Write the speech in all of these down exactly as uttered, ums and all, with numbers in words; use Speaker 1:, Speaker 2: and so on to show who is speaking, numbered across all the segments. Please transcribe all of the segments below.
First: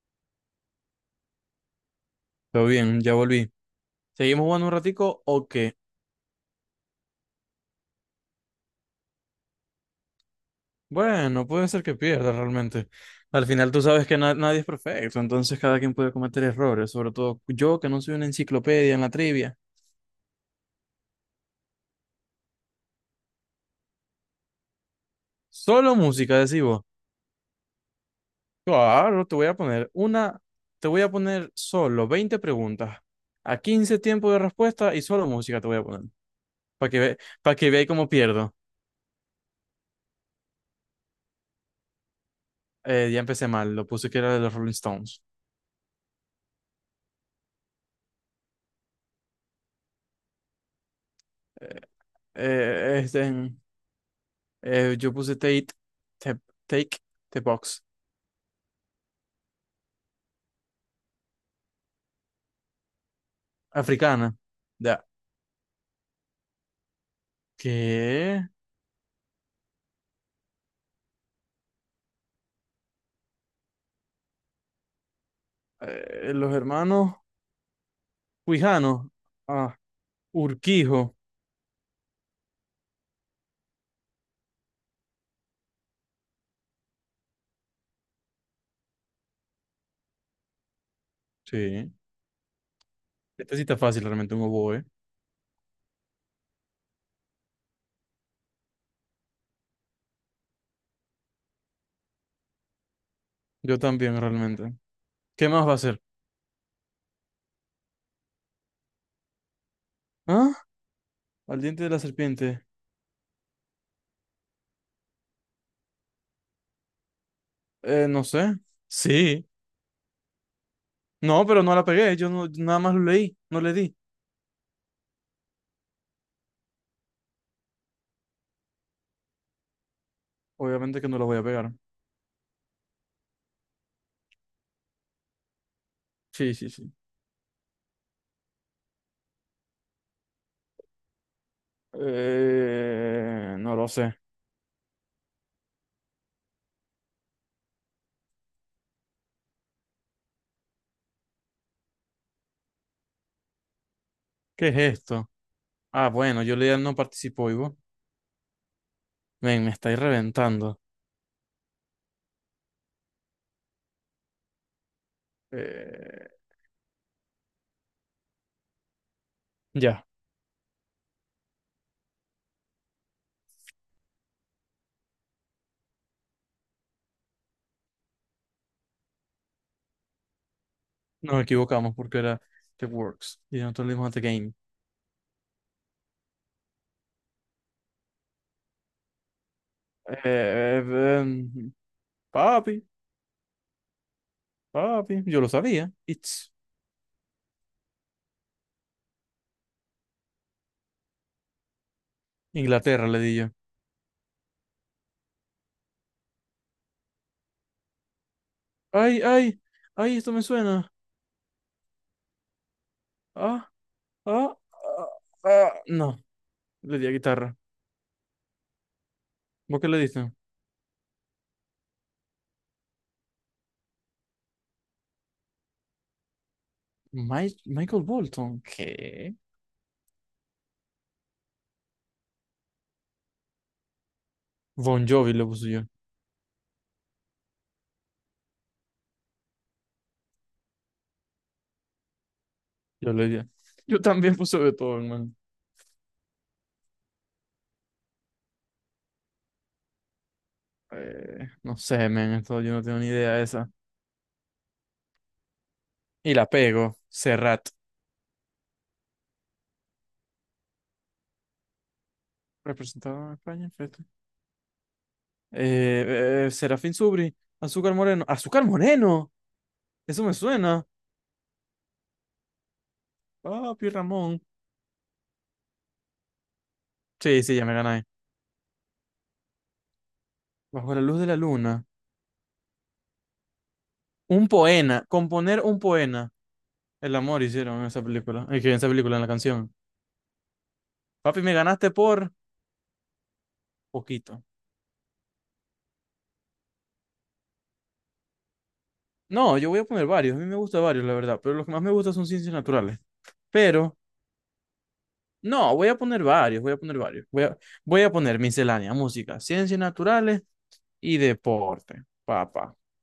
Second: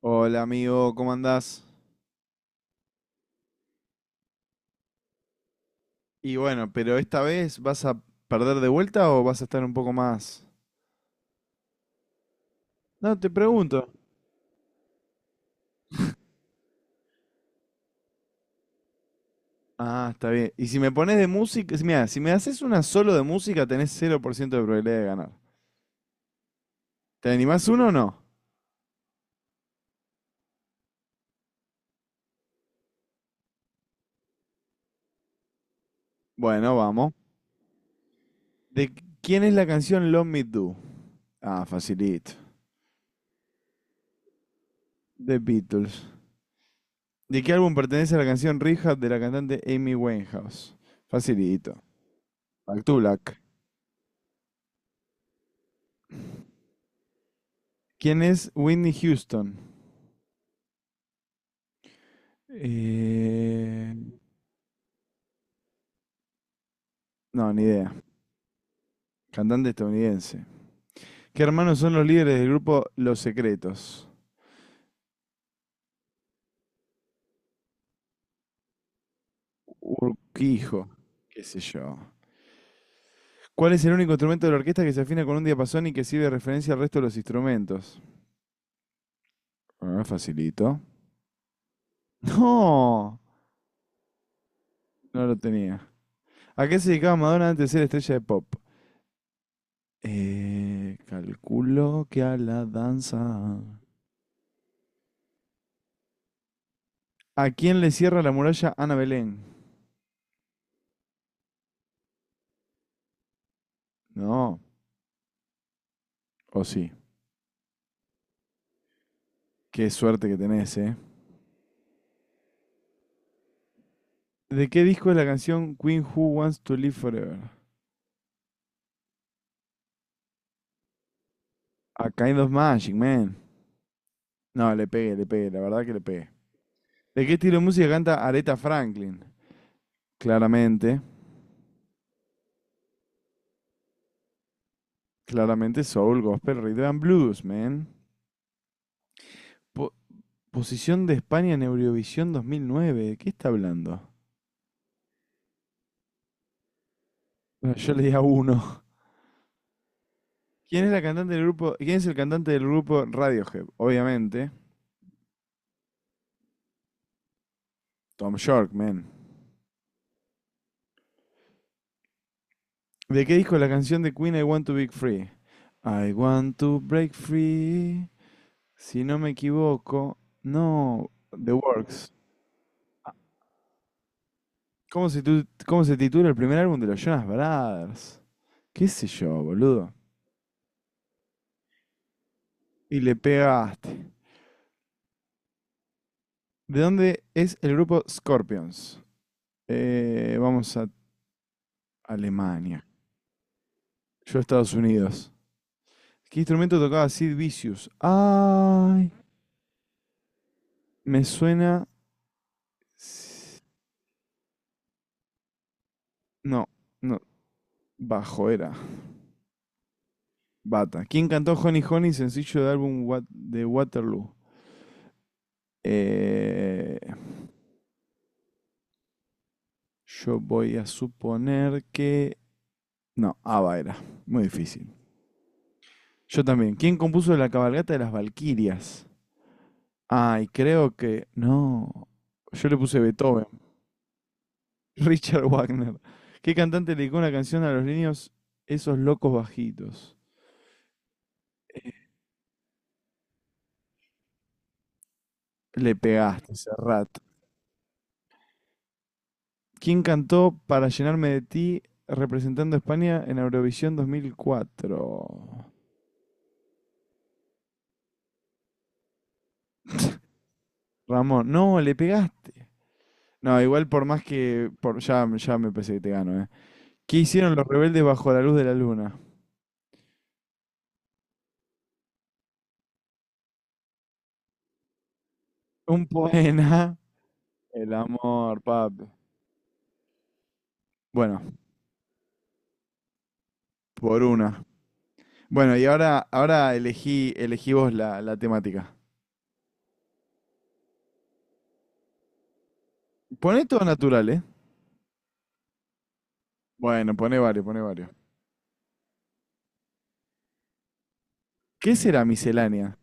Speaker 1: Hola amigo, ¿cómo andás?
Speaker 2: Todo bien, ya volví. ¿Seguimos jugando un ratico o qué?
Speaker 1: Y bueno, pero esta vez vas a perder de vuelta o vas a estar un poco más...
Speaker 2: Bueno, puede ser que pierda realmente.
Speaker 1: No, te
Speaker 2: Al final tú
Speaker 1: pregunto.
Speaker 2: sabes que na- nadie es perfecto, entonces cada quien puede cometer errores, sobre todo yo que no soy una enciclopedia en la trivia.
Speaker 1: Ah, está bien. Y si me pones de música, mira, si me haces una solo de música tenés cero por ciento de probabilidad de ganar.
Speaker 2: Solo música, decimos.
Speaker 1: ¿Te animás uno o no?
Speaker 2: Claro, te voy a poner una, te voy a poner solo veinte preguntas, a quince tiempos de respuesta y solo música te voy a poner,
Speaker 1: Bueno,
Speaker 2: para que
Speaker 1: vamos.
Speaker 2: ve, para que veáis cómo pierdo.
Speaker 1: ¿De qu- ¿Quién es la canción Love Me Do? Ah, facilito.
Speaker 2: Eh, ya empecé mal, lo puse que era de los Rolling Stones.
Speaker 1: The Beatles. ¿De qué álbum pertenece la canción Rehab de la cantante Amy Winehouse?
Speaker 2: Eh,
Speaker 1: Facilito. Back to
Speaker 2: eh,
Speaker 1: Black.
Speaker 2: este, Eh, yo puse Take, te- take the Box,
Speaker 1: ¿Quién es Whitney Houston? Eh,
Speaker 2: africana. Ya.
Speaker 1: no, ni idea.
Speaker 2: ¿Qué?
Speaker 1: Cantante estadounidense. ¿Qué hermanos son los líderes del grupo Los Secretos?
Speaker 2: Eh, los hermanos Huijanos. Ah,
Speaker 1: Urquijo,
Speaker 2: Urquijo.
Speaker 1: qué sé yo. ¿Cuál es el único instrumento de la orquesta que se afina con un diapasón y que sirve de referencia al resto de los instrumentos? Ah, facilito.
Speaker 2: Sí.
Speaker 1: No,
Speaker 2: Esta sí está fácil realmente, un oboe.
Speaker 1: no lo tenía. ¿A qué se dedicaba Madonna antes de ser estrella de pop? Eh, calculo que a la danza.
Speaker 2: Yo también realmente. ¿Qué más va a ser?
Speaker 1: ¿A quién le cierra la muralla Ana Belén?
Speaker 2: ¿Ah? Al diente de la serpiente.
Speaker 1: No, o sí.
Speaker 2: Eh, no sé. Sí.
Speaker 1: Qué suerte que tenés, ¿eh?
Speaker 2: No, pero no la pegué. Yo no, nada más lo leí. No le di.
Speaker 1: ¿De qué disco es la canción Queen Who Wants to Live Forever?
Speaker 2: Obviamente que no la voy a pegar.
Speaker 1: A Kind of Magic, man. No, le pegué, le pegué, la verdad que le pegué.
Speaker 2: Sí, sí, sí.
Speaker 1: ¿De qué estilo de música canta Aretha Franklin? Claramente,
Speaker 2: Eh, no lo sé.
Speaker 1: claramente soul, gospel, rhythm and blues, man. Po- Posición de España en Eurovisión dos mil nueve. ¿De qué está hablando?
Speaker 2: ¿Qué es esto? Ah, bueno, yo leía no participó,
Speaker 1: Bueno,
Speaker 2: Ivo.
Speaker 1: yo le di a uno.
Speaker 2: Men, me estáis reventando.
Speaker 1: ¿Quién es la cantante del grupo? ¿Quién es el cantante del grupo Radiohead? Obviamente,
Speaker 2: Eh,
Speaker 1: Tom York, man.
Speaker 2: ya,
Speaker 1: ¿De qué disco es la canción de Queen I Want to Break Free? I want to break free. Si no me equivoco, no,
Speaker 2: nos
Speaker 1: The
Speaker 2: equivocamos
Speaker 1: Works.
Speaker 2: porque era The Works y nosotros le dimos a The Game.
Speaker 1: ¿Cómo se, tu- ¿cómo se titula el primer álbum de los Jonas Brothers? ¿Qué sé yo, boludo?
Speaker 2: Eh, em, Papi,
Speaker 1: Y le pegaste.
Speaker 2: papi, yo lo sabía. It's
Speaker 1: ¿De dónde es el grupo Scorpions? Eh, vamos a Alemania.
Speaker 2: Inglaterra, le di yo.
Speaker 1: Yo a Estados Unidos. ¿Qué instrumento tocaba Sid Vicious? Ay,
Speaker 2: Ay, ay, ay, esto me suena.
Speaker 1: me suena... s-
Speaker 2: Ah, ah, ah, ah. No,
Speaker 1: No,
Speaker 2: le di a
Speaker 1: no,
Speaker 2: guitarra.
Speaker 1: bajo era.
Speaker 2: ¿Vos qué le diste?
Speaker 1: Bata. ¿Quién cantó Honey Honey, sencillo del álbum Wat- de Waterloo? Eh,
Speaker 2: Mi- Michael Bolton, ¿qué?
Speaker 1: Yo voy a suponer que... No, Ava era. Muy difícil.
Speaker 2: Bon Jovi le puse yo.
Speaker 1: Yo también. ¿Quién compuso la cabalgata de las Valquirias? Ay, creo que... No. Yo le puse
Speaker 2: Yo le di.
Speaker 1: Beethoven.
Speaker 2: Yo también puse Beethoven, man.
Speaker 1: Richard Wagner. ¿Qué cantante le dedicó una canción a los niños esos locos bajitos?
Speaker 2: Eh, no sé, men, esto yo no tengo ni idea de esa.
Speaker 1: Le
Speaker 2: Y la
Speaker 1: pegaste,
Speaker 2: pego.
Speaker 1: Serrat.
Speaker 2: Serrat,
Speaker 1: ¿Quién cantó Para llenarme de ti representando a España
Speaker 2: representado en
Speaker 1: en
Speaker 2: España.
Speaker 1: Eurovisión
Speaker 2: Fíjate.
Speaker 1: dos mil cuatro?
Speaker 2: Eh, eh, Serafín Subri, Azúcar Moreno. ¡Azúcar Moreno! Eso me suena.
Speaker 1: Ramón. No, le pegaste. No, igual
Speaker 2: Papi
Speaker 1: por más
Speaker 2: Ramón.
Speaker 1: que... Por, ya, ya me pensé que te gano, ¿eh? ¿Qué
Speaker 2: Sí,
Speaker 1: hicieron
Speaker 2: sí, ya
Speaker 1: los
Speaker 2: me
Speaker 1: rebeldes
Speaker 2: gané.
Speaker 1: bajo la luz de la luna?
Speaker 2: Bajo la luz de la luna. Un poema. Componer un
Speaker 1: Un
Speaker 2: poema.
Speaker 1: poema.
Speaker 2: El amor hicieron en
Speaker 1: El
Speaker 2: esa película.
Speaker 1: amor,
Speaker 2: Es que en esa
Speaker 1: papi.
Speaker 2: película, en la canción. Papi,
Speaker 1: Bueno,
Speaker 2: me ganaste por
Speaker 1: por
Speaker 2: poquito.
Speaker 1: una. Bueno, y ahora, ahora elegí, elegí vos la, la temática.
Speaker 2: No, yo voy a poner varios. A mí me gustan varios, la verdad. Pero los que más me gustan son ciencias naturales.
Speaker 1: Poné todo
Speaker 2: Pero
Speaker 1: natural, ¿eh?
Speaker 2: no, voy a poner varios, voy a poner
Speaker 1: Bueno,
Speaker 2: varios.
Speaker 1: poné
Speaker 2: Voy a,
Speaker 1: varios, poné
Speaker 2: voy
Speaker 1: varios.
Speaker 2: a poner miscelánea, música, ciencias naturales y
Speaker 1: ¿Qué
Speaker 2: deporte,
Speaker 1: será
Speaker 2: papá.
Speaker 1: miscelánea?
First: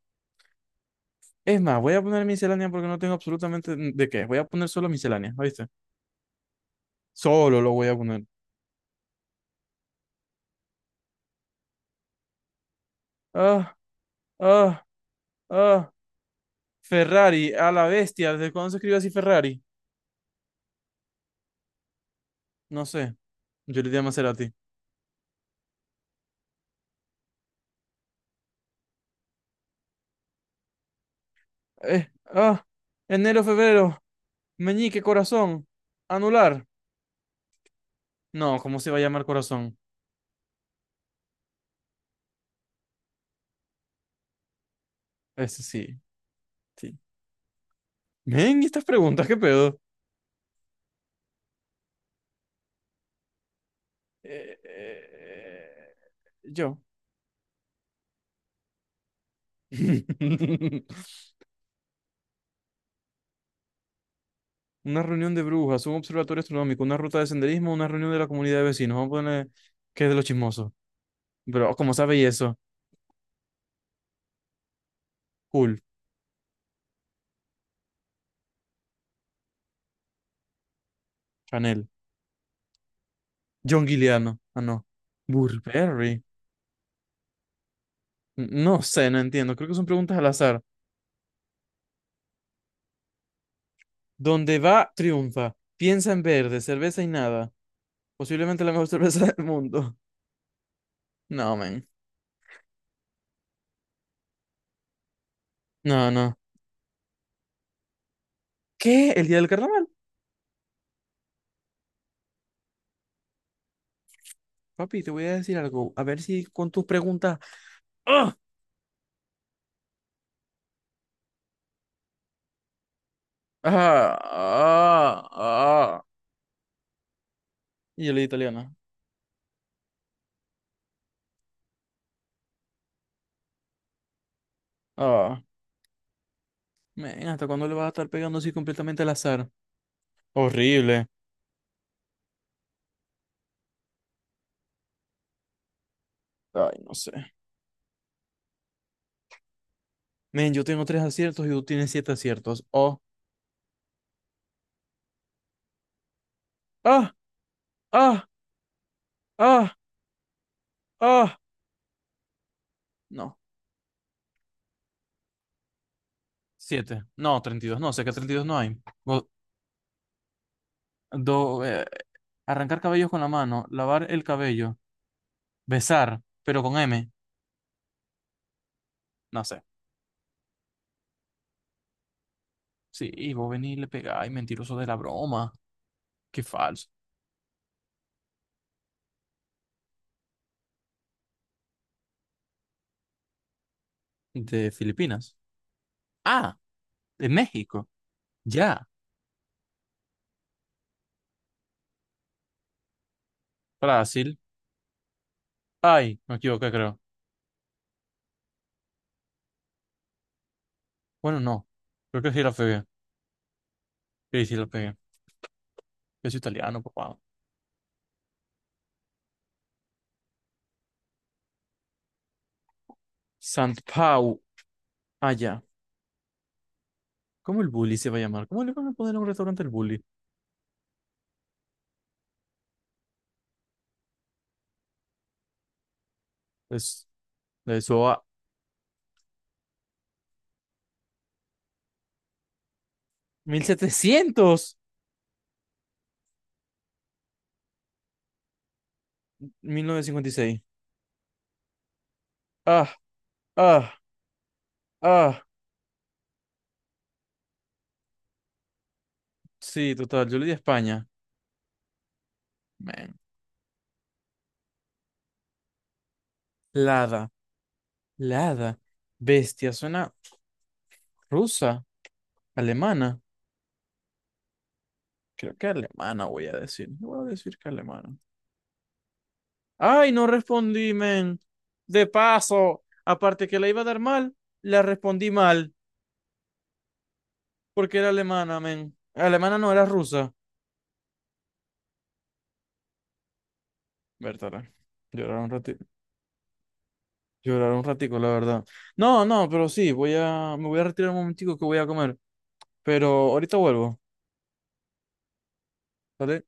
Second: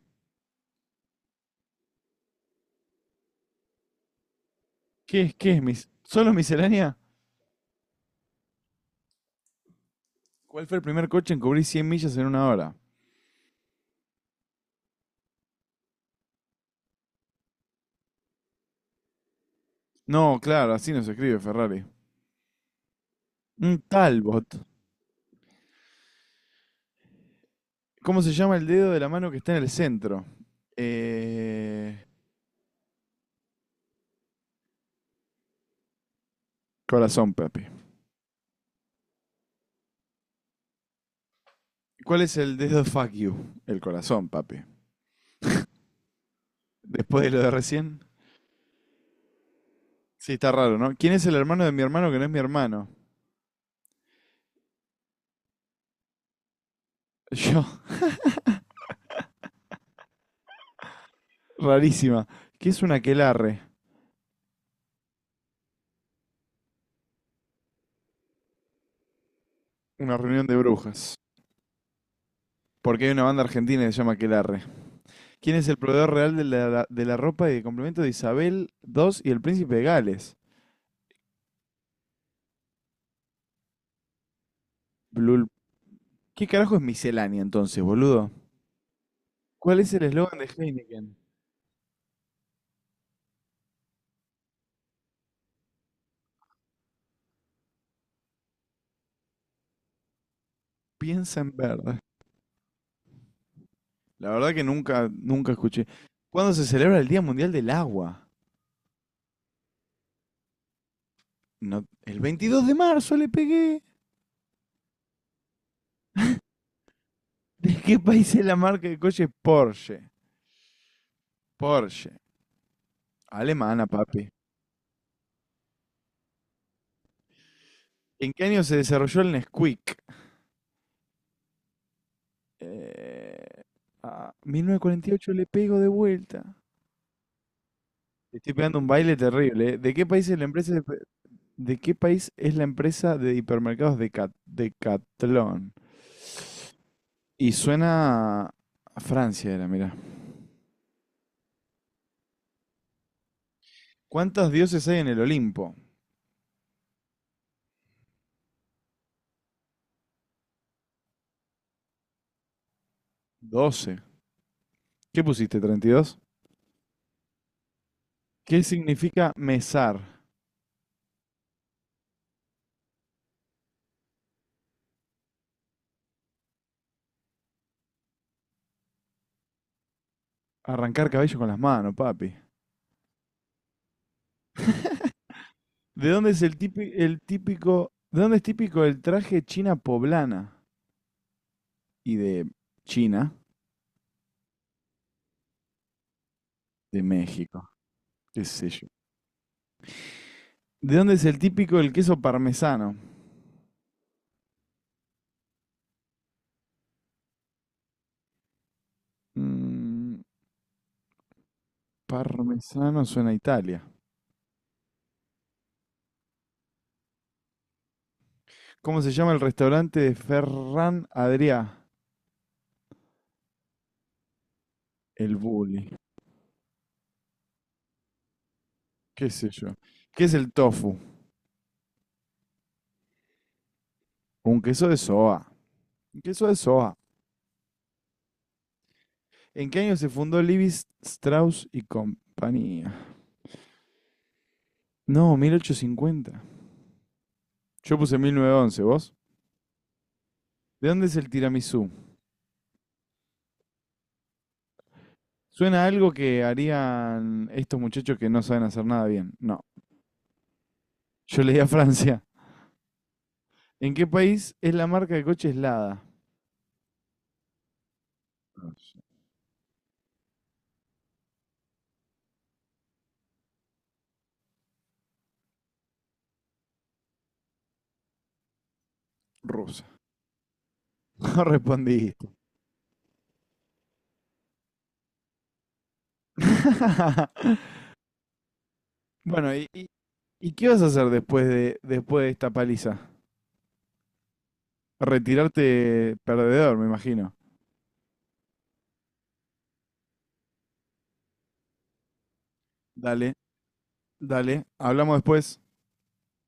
Speaker 2: Es más, voy a poner miscelánea porque no tengo absolutamente de qué. Voy a poner solo
Speaker 1: ¿Qué
Speaker 2: miscelánea,
Speaker 1: es, qué es
Speaker 2: ¿viste?
Speaker 1: mis... ¿Solo miscelánea?
Speaker 2: Solo lo voy a poner.
Speaker 1: ¿Cuál fue el primer coche en cubrir cien millas en una hora?
Speaker 2: Ah, ah, ah. Ferrari, a la bestia. ¿Desde cuándo se escribe así Ferrari?
Speaker 1: No, claro, así no se escribe Ferrari.
Speaker 2: No sé.
Speaker 1: Un
Speaker 2: Yo le di a Maserati.
Speaker 1: Talbot. ¿Cómo se llama el dedo de la mano que está en el centro? Eh...
Speaker 2: Eh, ah, Enero, febrero. Meñique, corazón. Anular.
Speaker 1: Corazón, papi.
Speaker 2: No, ¿cómo se va a llamar corazón?
Speaker 1: ¿Cuál es el dedo fuck you? El corazón, papi.
Speaker 2: Ese sí, sí.
Speaker 1: Después de lo de recién.
Speaker 2: Ven, estas preguntas, ¿qué pedo?
Speaker 1: Sí, está raro, ¿no? ¿Quién es el hermano de mi hermano que no es mi hermano?
Speaker 2: Eh, eh, yo.
Speaker 1: Yo, rarísima. ¿Qué es un aquelarre?
Speaker 2: Una reunión de brujas, un observatorio astronómico, una ruta de senderismo, una reunión de la comunidad de vecinos. Vamos a poner que es
Speaker 1: Una
Speaker 2: de los
Speaker 1: reunión de
Speaker 2: chismosos.
Speaker 1: brujas.
Speaker 2: Pero, ¿cómo sabe y eso?
Speaker 1: Porque hay una banda argentina que se llama Aquelarre. ¿Quién es el
Speaker 2: Cool.
Speaker 1: proveedor real de la, de la ropa y de complemento de Isabel segunda y el príncipe de Gales?
Speaker 2: Chanel. John Guiliano. Ah, no.
Speaker 1: Blul.
Speaker 2: Burberry.
Speaker 1: ¿Qué carajo es miscelánea entonces, boludo?
Speaker 2: N- No sé, no entiendo. Creo que
Speaker 1: ¿Cuál
Speaker 2: son
Speaker 1: es el
Speaker 2: preguntas al
Speaker 1: eslogan de
Speaker 2: azar.
Speaker 1: Heineken?
Speaker 2: Donde va, triunfa. Piensa en verde, cerveza y nada. Posiblemente la mejor cerveza del mundo.
Speaker 1: Piensa en
Speaker 2: No, man.
Speaker 1: verde. La verdad que nunca, nunca escuché.
Speaker 2: No, no.
Speaker 1: ¿Cuándo se celebra el Día Mundial del Agua?
Speaker 2: ¿Qué? ¿El día del carnaval?
Speaker 1: No, el veintidós de marzo le pegué.
Speaker 2: Papi, te voy a decir algo. A ver si con tus preguntas.
Speaker 1: ¿De qué país
Speaker 2: ¡Ah!
Speaker 1: es la marca de coches Porsche? Porsche. Alemana,
Speaker 2: ¡Ah!
Speaker 1: papi.
Speaker 2: ¡Ah! ¡Ah! Y yo le di
Speaker 1: ¿En qué año
Speaker 2: italiana.
Speaker 1: se desarrolló el Nesquik? Eh, ah, Mil novecientos cuarenta y ocho
Speaker 2: ¡Ah!
Speaker 1: le pego de vuelta.
Speaker 2: Men, ¿hasta cuándo le vas a estar
Speaker 1: Le
Speaker 2: pegando así
Speaker 1: estoy pegando un
Speaker 2: completamente al
Speaker 1: baile
Speaker 2: azar?
Speaker 1: terrible, eh. ¿De qué país es la empresa de,
Speaker 2: Horrible.
Speaker 1: ¿de qué país es la empresa de hipermercados de Cat- Decathlon?
Speaker 2: Ay, no sé.
Speaker 1: Y suena a Francia era, mira.
Speaker 2: Men, yo tengo tres aciertos y tú tienes siete aciertos. ¡Oh!
Speaker 1: ¿Cuántos dioses hay en el Olimpo?
Speaker 2: ¡Ah! ¡Ah! ¡Ah! ¡Ah! No.
Speaker 1: Doce. ¿Qué pusiste? Treinta y dos.
Speaker 2: Siete. No, treinta y dos. No, sé que treinta y dos no
Speaker 1: ¿Qué
Speaker 2: hay. Go-
Speaker 1: significa mesar?
Speaker 2: do- eh, Arrancar cabellos con la mano. Lavar el cabello. Besar, pero con M. No sé.
Speaker 1: Arrancar cabello con las manos, papi.
Speaker 2: Sí, y vos venís y le pegáis, mentiroso de la broma.
Speaker 1: ¿De dónde es
Speaker 2: Qué
Speaker 1: el típico,
Speaker 2: falso.
Speaker 1: el típico, ¿de dónde es típico el traje china poblana? Y de China,
Speaker 2: De Filipinas. Ah,
Speaker 1: de
Speaker 2: de
Speaker 1: México,
Speaker 2: México.
Speaker 1: qué sé yo.
Speaker 2: Ya.
Speaker 1: ¿De dónde es el típico el queso parmesano?
Speaker 2: Brasil. Ay, me equivoqué, creo.
Speaker 1: Mm,
Speaker 2: Bueno, no. Creo que sí la pegué.
Speaker 1: parmesano suena a Italia.
Speaker 2: Sí, sí la pegué. Yo soy italiano, papá.
Speaker 1: ¿Cómo se llama el restaurante de Ferran Adrià?
Speaker 2: Sant Pau.
Speaker 1: El
Speaker 2: Allá.
Speaker 1: Bully,
Speaker 2: ¿Cómo el bully se va a llamar? ¿Cómo le van a poner a un
Speaker 1: qué sé
Speaker 2: restaurante el
Speaker 1: yo.
Speaker 2: bully?
Speaker 1: ¿Qué es el tofu? Un queso de soja. Un queso de soja.
Speaker 2: Es de eso a.
Speaker 1: ¿En qué año se fundó Levi Strauss y compañía?
Speaker 2: mil mil setecientos.
Speaker 1: No, mil ochocientos cincuenta. Yo puse mil novecientos once. ¿Vos?
Speaker 2: Mil novecientos cincuenta y seis.
Speaker 1: ¿De dónde es el tiramisú?
Speaker 2: Ah, ah, ah.
Speaker 1: Suena a algo que harían estos muchachos que no saben hacer nada bien. No.
Speaker 2: Sí, total. Yo le di a España.
Speaker 1: Yo leí a Francia.
Speaker 2: Man.
Speaker 1: ¿En qué país es la marca de coches Lada?
Speaker 2: Lada. Lada. Bestia. Suena. Rusa, alemana. Creo que alemana voy a decir. Voy a decir que alemana.
Speaker 1: Rusa.
Speaker 2: Ay, no respondí, men.
Speaker 1: No
Speaker 2: De
Speaker 1: respondiste.
Speaker 2: paso, aparte que la iba a dar mal, la respondí mal, porque era alemana, men.
Speaker 1: Bueno,
Speaker 2: Alemana
Speaker 1: ¿y,
Speaker 2: no
Speaker 1: y-
Speaker 2: era rusa.
Speaker 1: ¿y qué vas a hacer después de, después de esta paliza?
Speaker 2: Bertala, llorar un ratito.
Speaker 1: Retirarte perdedor, me imagino.
Speaker 2: Llorar un ratico, la verdad. No, no, pero sí, voy a, me voy a retirar un momentico que voy a comer. Pero
Speaker 1: Dale,
Speaker 2: ahorita vuelvo,
Speaker 1: dale. Hablamos después.
Speaker 2: ¿vale?